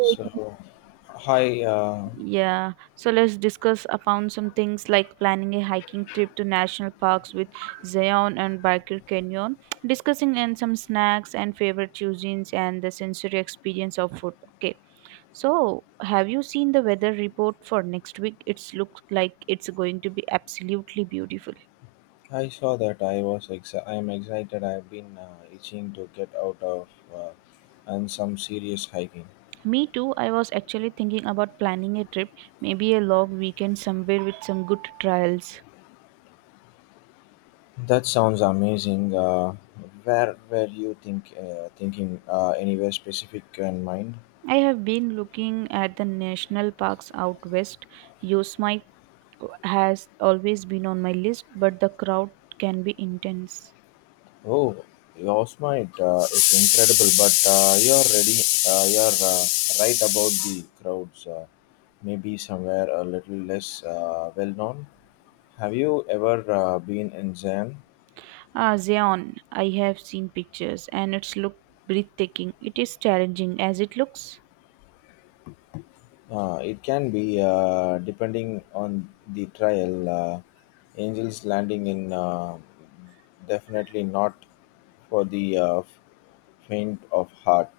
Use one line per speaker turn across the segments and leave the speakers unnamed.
So, hi.
Yeah, so let's discuss upon some things like planning a hiking trip to national parks with Zion and Barker Canyon, discussing and some snacks and favorite cuisines and the sensory experience of food. Okay, so have you seen the weather report for next week? It's looks like it's going to be absolutely beautiful.
I saw that I was. I am excited. I have been itching to get out of uh, and some serious hiking.
Me too. I was actually thinking about planning a trip, maybe a long weekend somewhere with some good trials.
That sounds amazing. Where were you thinking? Anywhere specific in mind?
I have been looking at the national parks out west. Yosemite has always been on my list, but the crowd can be intense.
Oh, Yosemite is incredible, but you're ready. You're right about the crowds. Maybe somewhere a little less well known. Have you ever been in Zen?
Ah, Zion, I have seen pictures and it's look breathtaking. It is challenging as it looks.
It can be depending on the trial. Angels landing in definitely not for the faint of heart,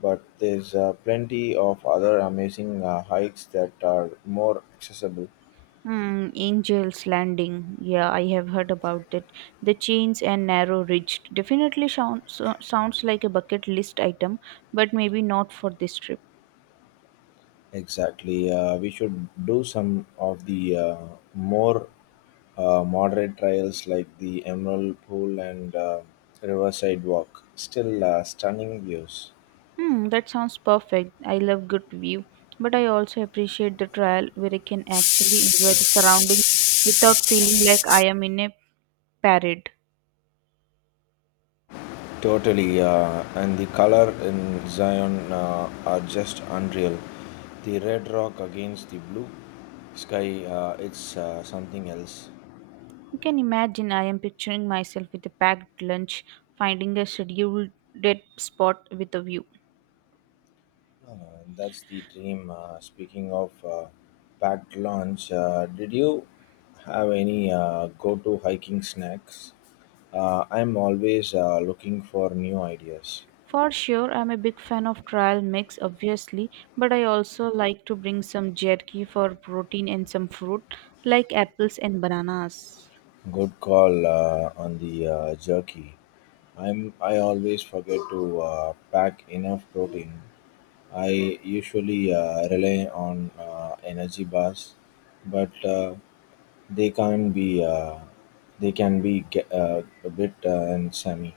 but there's plenty of other amazing hikes that are more accessible.
Hmm, Angel's Landing. Yeah, I have heard about it. The chains and narrow ridge definitely sounds like a bucket list item, but maybe not for this trip.
Exactly, we should do some of the more moderate trials like the Emerald Pool and Riverside Walk. Still stunning views.
Hmm, that sounds perfect. I love good view, but I also appreciate the trial where I can actually enjoy the surroundings without feeling like I am in a parade.
Totally, and the color in Zion are just unreal. The red rock against the blue sky, it's something else.
You can imagine I am picturing myself with a packed lunch, finding a scheduled dead spot with a view.
Uh, that's the dream. Speaking of packed lunch, did you have any go-to hiking snacks? I'm always looking for new ideas.
For sure, I'm a big fan of trial mix, obviously, but I also like to bring some jerky for protein and some fruit, like apples and bananas.
Good call on the jerky. I always forget to pack enough protein. I usually rely on energy bars, but they can be uh, they can be a bit and semi.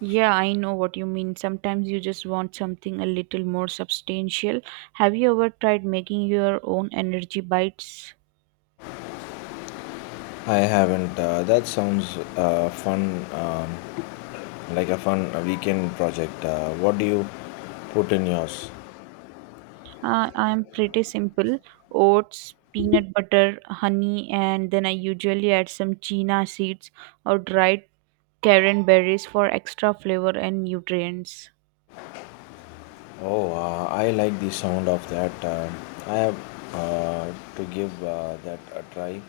Yeah, I know what you mean. Sometimes you just want something a little more substantial. Have you ever tried making your own energy bites?
I haven't. That sounds fun, like a fun weekend project. What do you put in yours?
I'm pretty simple oats, peanut butter, honey, and then I usually add some chia seeds or dried cranberries for extra flavor and nutrients.
Oh, I like the sound of that. I have to give that a try.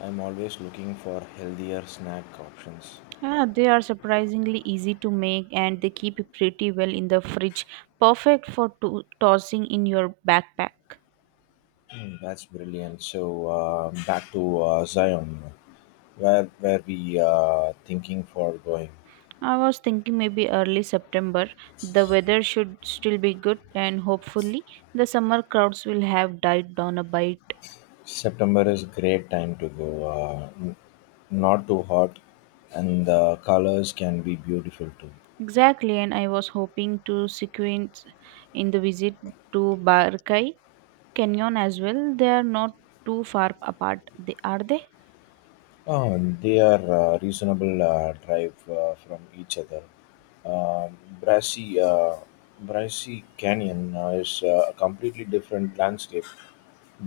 I'm always looking for healthier snack options.
Ah, they are surprisingly easy to make and they keep pretty well in the fridge, perfect for tossing in your backpack.
Hmm, that's brilliant. So back to Zion, where we thinking for going.
I was thinking maybe early September. The weather should still be good, and hopefully, the summer crowds will have died down a bit.
September is great time to go. Not too hot, and the colors can be beautiful too.
Exactly, and I was hoping to sequence in the visit to Barkai Canyon as well. They are not too far apart, they, are they?
They are reasonable drive from each other. Um Brassey, uh, Brassey Canyon is a completely different landscape,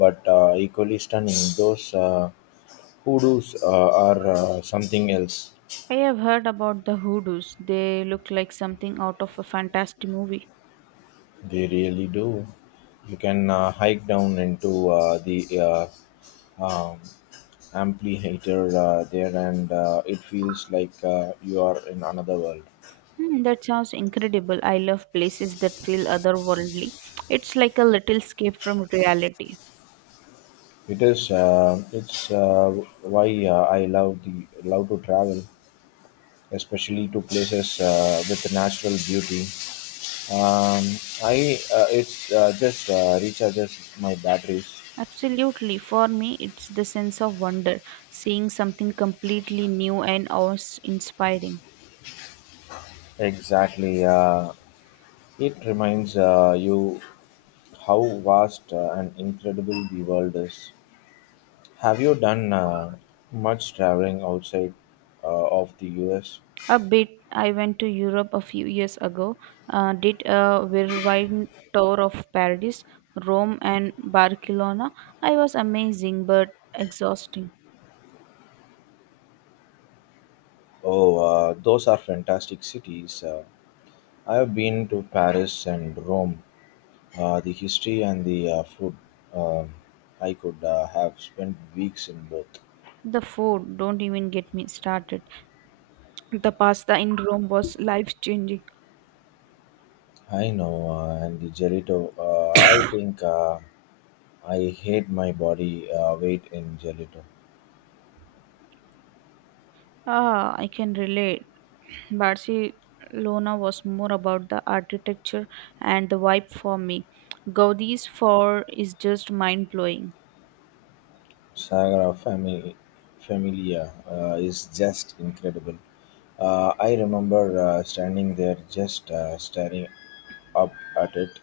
but equally stunning. Those hoodoos are something else.
I have heard about the hoodoos. They look like something out of a fantastic movie.
They really do. You can hike down into the um, amphitheater there, and it feels like you are in another world.
Hmm, that sounds incredible. I love places that feel otherworldly. It's like a little escape from reality.
It is. It's why I love to travel, especially to places with natural beauty. Um, I it's just recharges my batteries.
Absolutely. For me, it's the sense of wonder, seeing something completely new and awe-inspiring.
Exactly. It reminds you how vast and incredible the world is. Have you done much traveling outside of the U.S.?
A bit, I went to Europe a few years ago, did a whirlwind tour of Paris, Rome, and Barcelona. I was amazing but exhausting.
Oh, those are fantastic cities. I have been to Paris and Rome, the history and the food. Uh, I could have spent weeks in both.
The food, don't even get me started. The pasta in Rome was life-changing.
I know, and the gelato. I think I hate my body weight in gelato.
Ah, I can relate. Barcelona was more about the architecture and the vibe for me. Gaudi's for is just mind blowing.
Sagra Family Familia is just incredible. I remember standing there just staring up at it,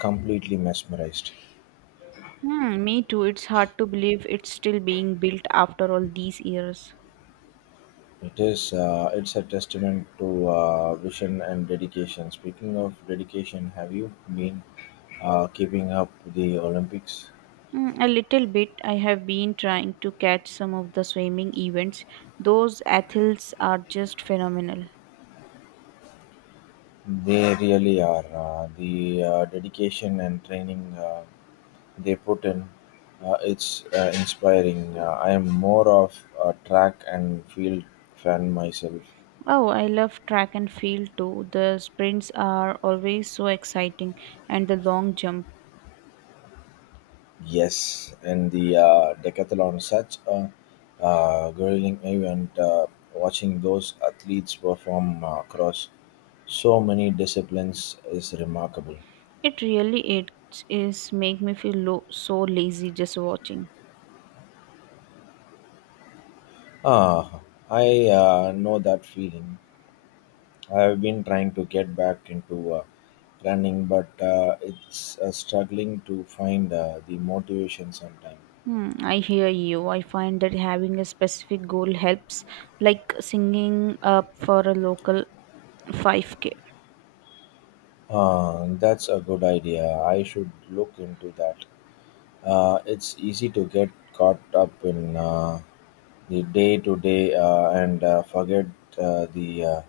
completely mesmerized.
Hmm, me too. It's hard to believe it's still being built after all these years.
It is. It's a testament to vision and dedication. Speaking of dedication, have you been keeping up the Olympics?
Mm, a little bit. I have been trying to catch some of the swimming events. Those athletes are just phenomenal.
They really are. The dedication and training they put in, it's inspiring. I am more of a track and field fan myself.
Oh, I love track and field too. The sprints are always so exciting, and the long jump.
Yes, and the decathlon, such a grueling event. Watching those athletes perform across so many disciplines is remarkable.
It really it is make me feel so lazy just watching.
Ah, I know that feeling. I have been trying to get back into running, but it's struggling to find the motivation sometimes.
Hmm, I hear you. I find that having a specific goal helps, like singing up for a local 5k.
Ah, that's a good idea. I should look into that. It's easy to get caught up in the day to day and forget the uh,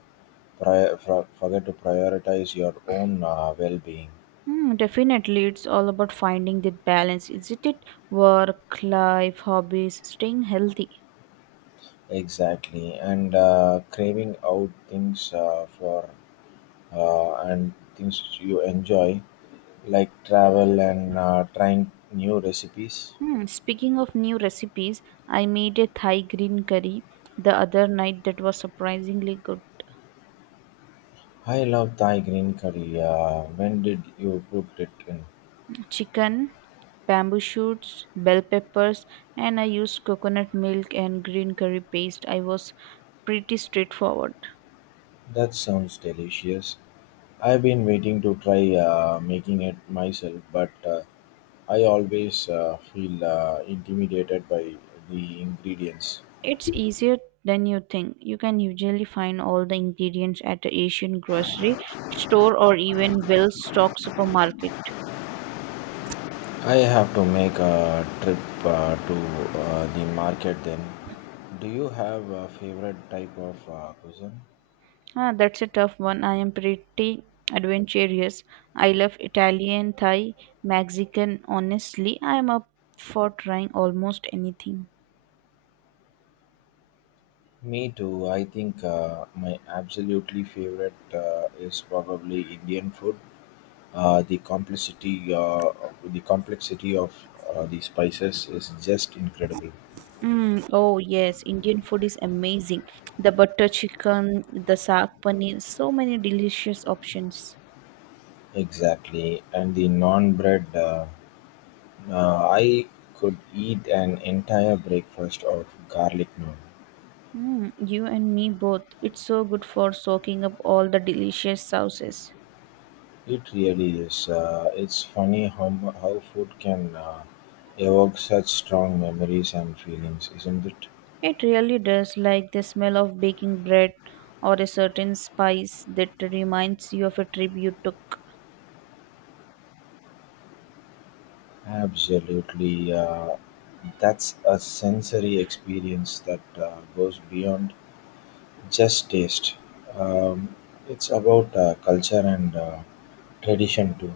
prior, for, forget to prioritize your own well being.
Hmm, definitely, it's all about finding that balance. Isn't it? Work, life, hobbies, staying healthy.
Exactly, and craving out things for and things which you enjoy, like travel and trying new recipes.
Hmm, speaking of new recipes, I made a Thai green curry the other night that was surprisingly good.
I love Thai green curry. When did you cook it in?
Chicken, bamboo shoots, bell peppers, and I used coconut milk and green curry paste. I was pretty straightforward.
That sounds delicious. I've been waiting to try making it myself, but I always feel intimidated by the ingredients.
It's easier than you think. You can usually find all the ingredients at the Asian grocery store or even well stocked supermarket.
I have to make a trip to the market then. Do you have a favorite type of cuisine?
Ah, that's a tough one. I am pretty adventurous. I love Italian, Thai, Mexican. Honestly, I am up for trying almost anything.
Me too. I think my absolutely favorite is probably Indian food. Uh, the complexity, uh, the complexity of the spices is just incredible.
Mm, oh yes, Indian food is amazing. The butter chicken, the saag paneer, so many delicious options.
Exactly, and the non bread, I could eat an entire breakfast of garlic naan.
Mm, you and me both. It's so good for soaking up all the delicious sauces.
It really is. It's funny how food can evoke such strong memories and feelings, isn't it?
It really does, like the smell of baking bread or a certain spice that reminds you of a trip you took.
Absolutely, that's a sensory experience that goes beyond just taste. Um, it's about culture and tradition too.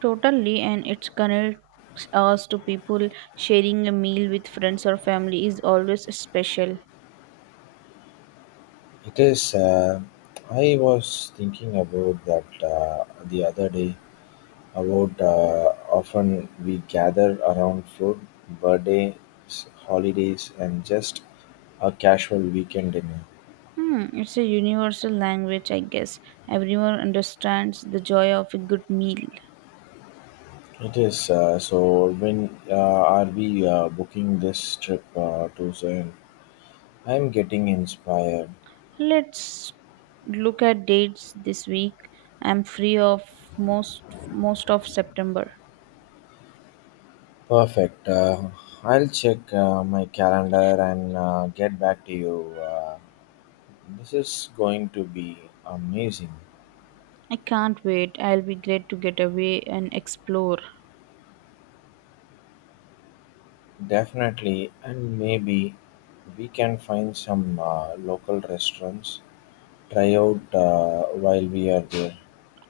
Totally, and it connects us to people. Sharing a meal with friends or family is always special.
It is. I was thinking about that the other day about often we gather around food, birthdays, holidays, and just a casual weekend dinner.
Hmm, it's a universal language, I guess. Everyone understands the joy of a good meal.
It is. So when are we booking this trip to Zion? I'm getting inspired.
Let's look at dates this week. I'm free of most most of September.
Perfect. I'll check my calendar and get back to you. This is going to be amazing.
I can't wait. I'll be glad to get away and explore.
Definitely, and maybe we can find some local restaurants, try out while we are there.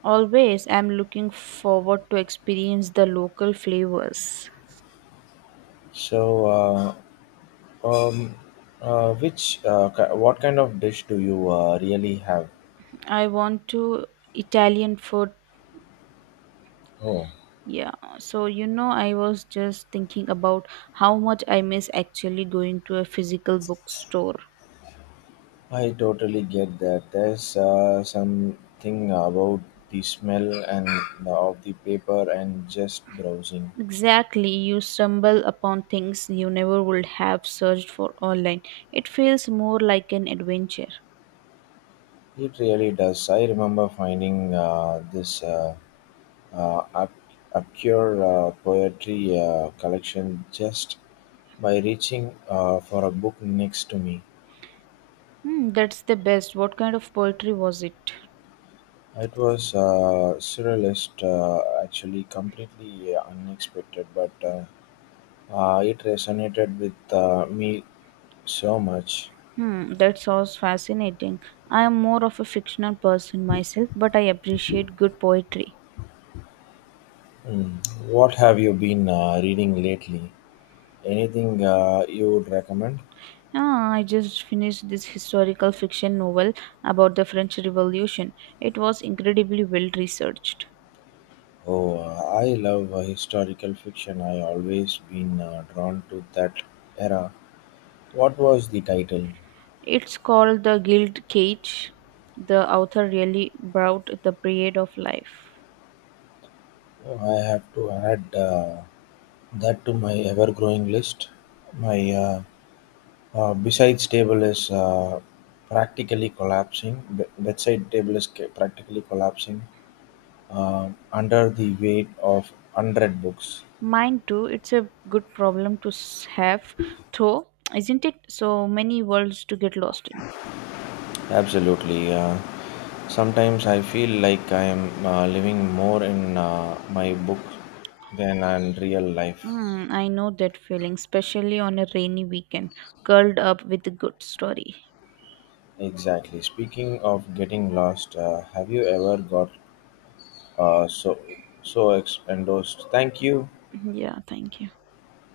Always, I'm looking forward to experience the local flavors.
So, um, which, what kind of dish do you really have?
I want to Italian food.
Oh,
Yeah, so you know, I was just thinking about how much I miss actually going to a physical bookstore.
I totally get that. There's something about the smell and the of the paper and just browsing.
Exactly, you stumble upon things you never would have searched for online. It feels more like an adventure.
It really does. I remember finding this. Uh, up, acquire a poetry collection just by reaching for a book next to me.
Hmm, that's the best. What kind of poetry was it?
It was surrealist, actually, completely unexpected, but it resonated with me so much.
Hmm, that sounds fascinating. I am more of a fictional person myself, but I appreciate good poetry.
Hmm. What have you been reading lately? Anything you would recommend?
Ah, I just finished this historical fiction novel about the French Revolution. It was incredibly well researched.
Oh, I love historical fiction. I always been drawn to that era. What was the title?
It's called The Guild Cage. The author really brought the period of life.
Oh, I have to add that to my ever-growing list. My besides table is practically collapsing. Bedside table is practically collapsing under the weight of unread books.
Mine too, it's a good problem to have, though, isn't it? So many worlds to get lost in.
Absolutely. Sometimes I feel like I am living more in my book than in real life.
Mm, I know that feeling, especially on a rainy weekend, curled up with a good story.
Exactly. Speaking of getting lost, have you ever got uh, so endorsed. Thank you.
Yeah, thank you.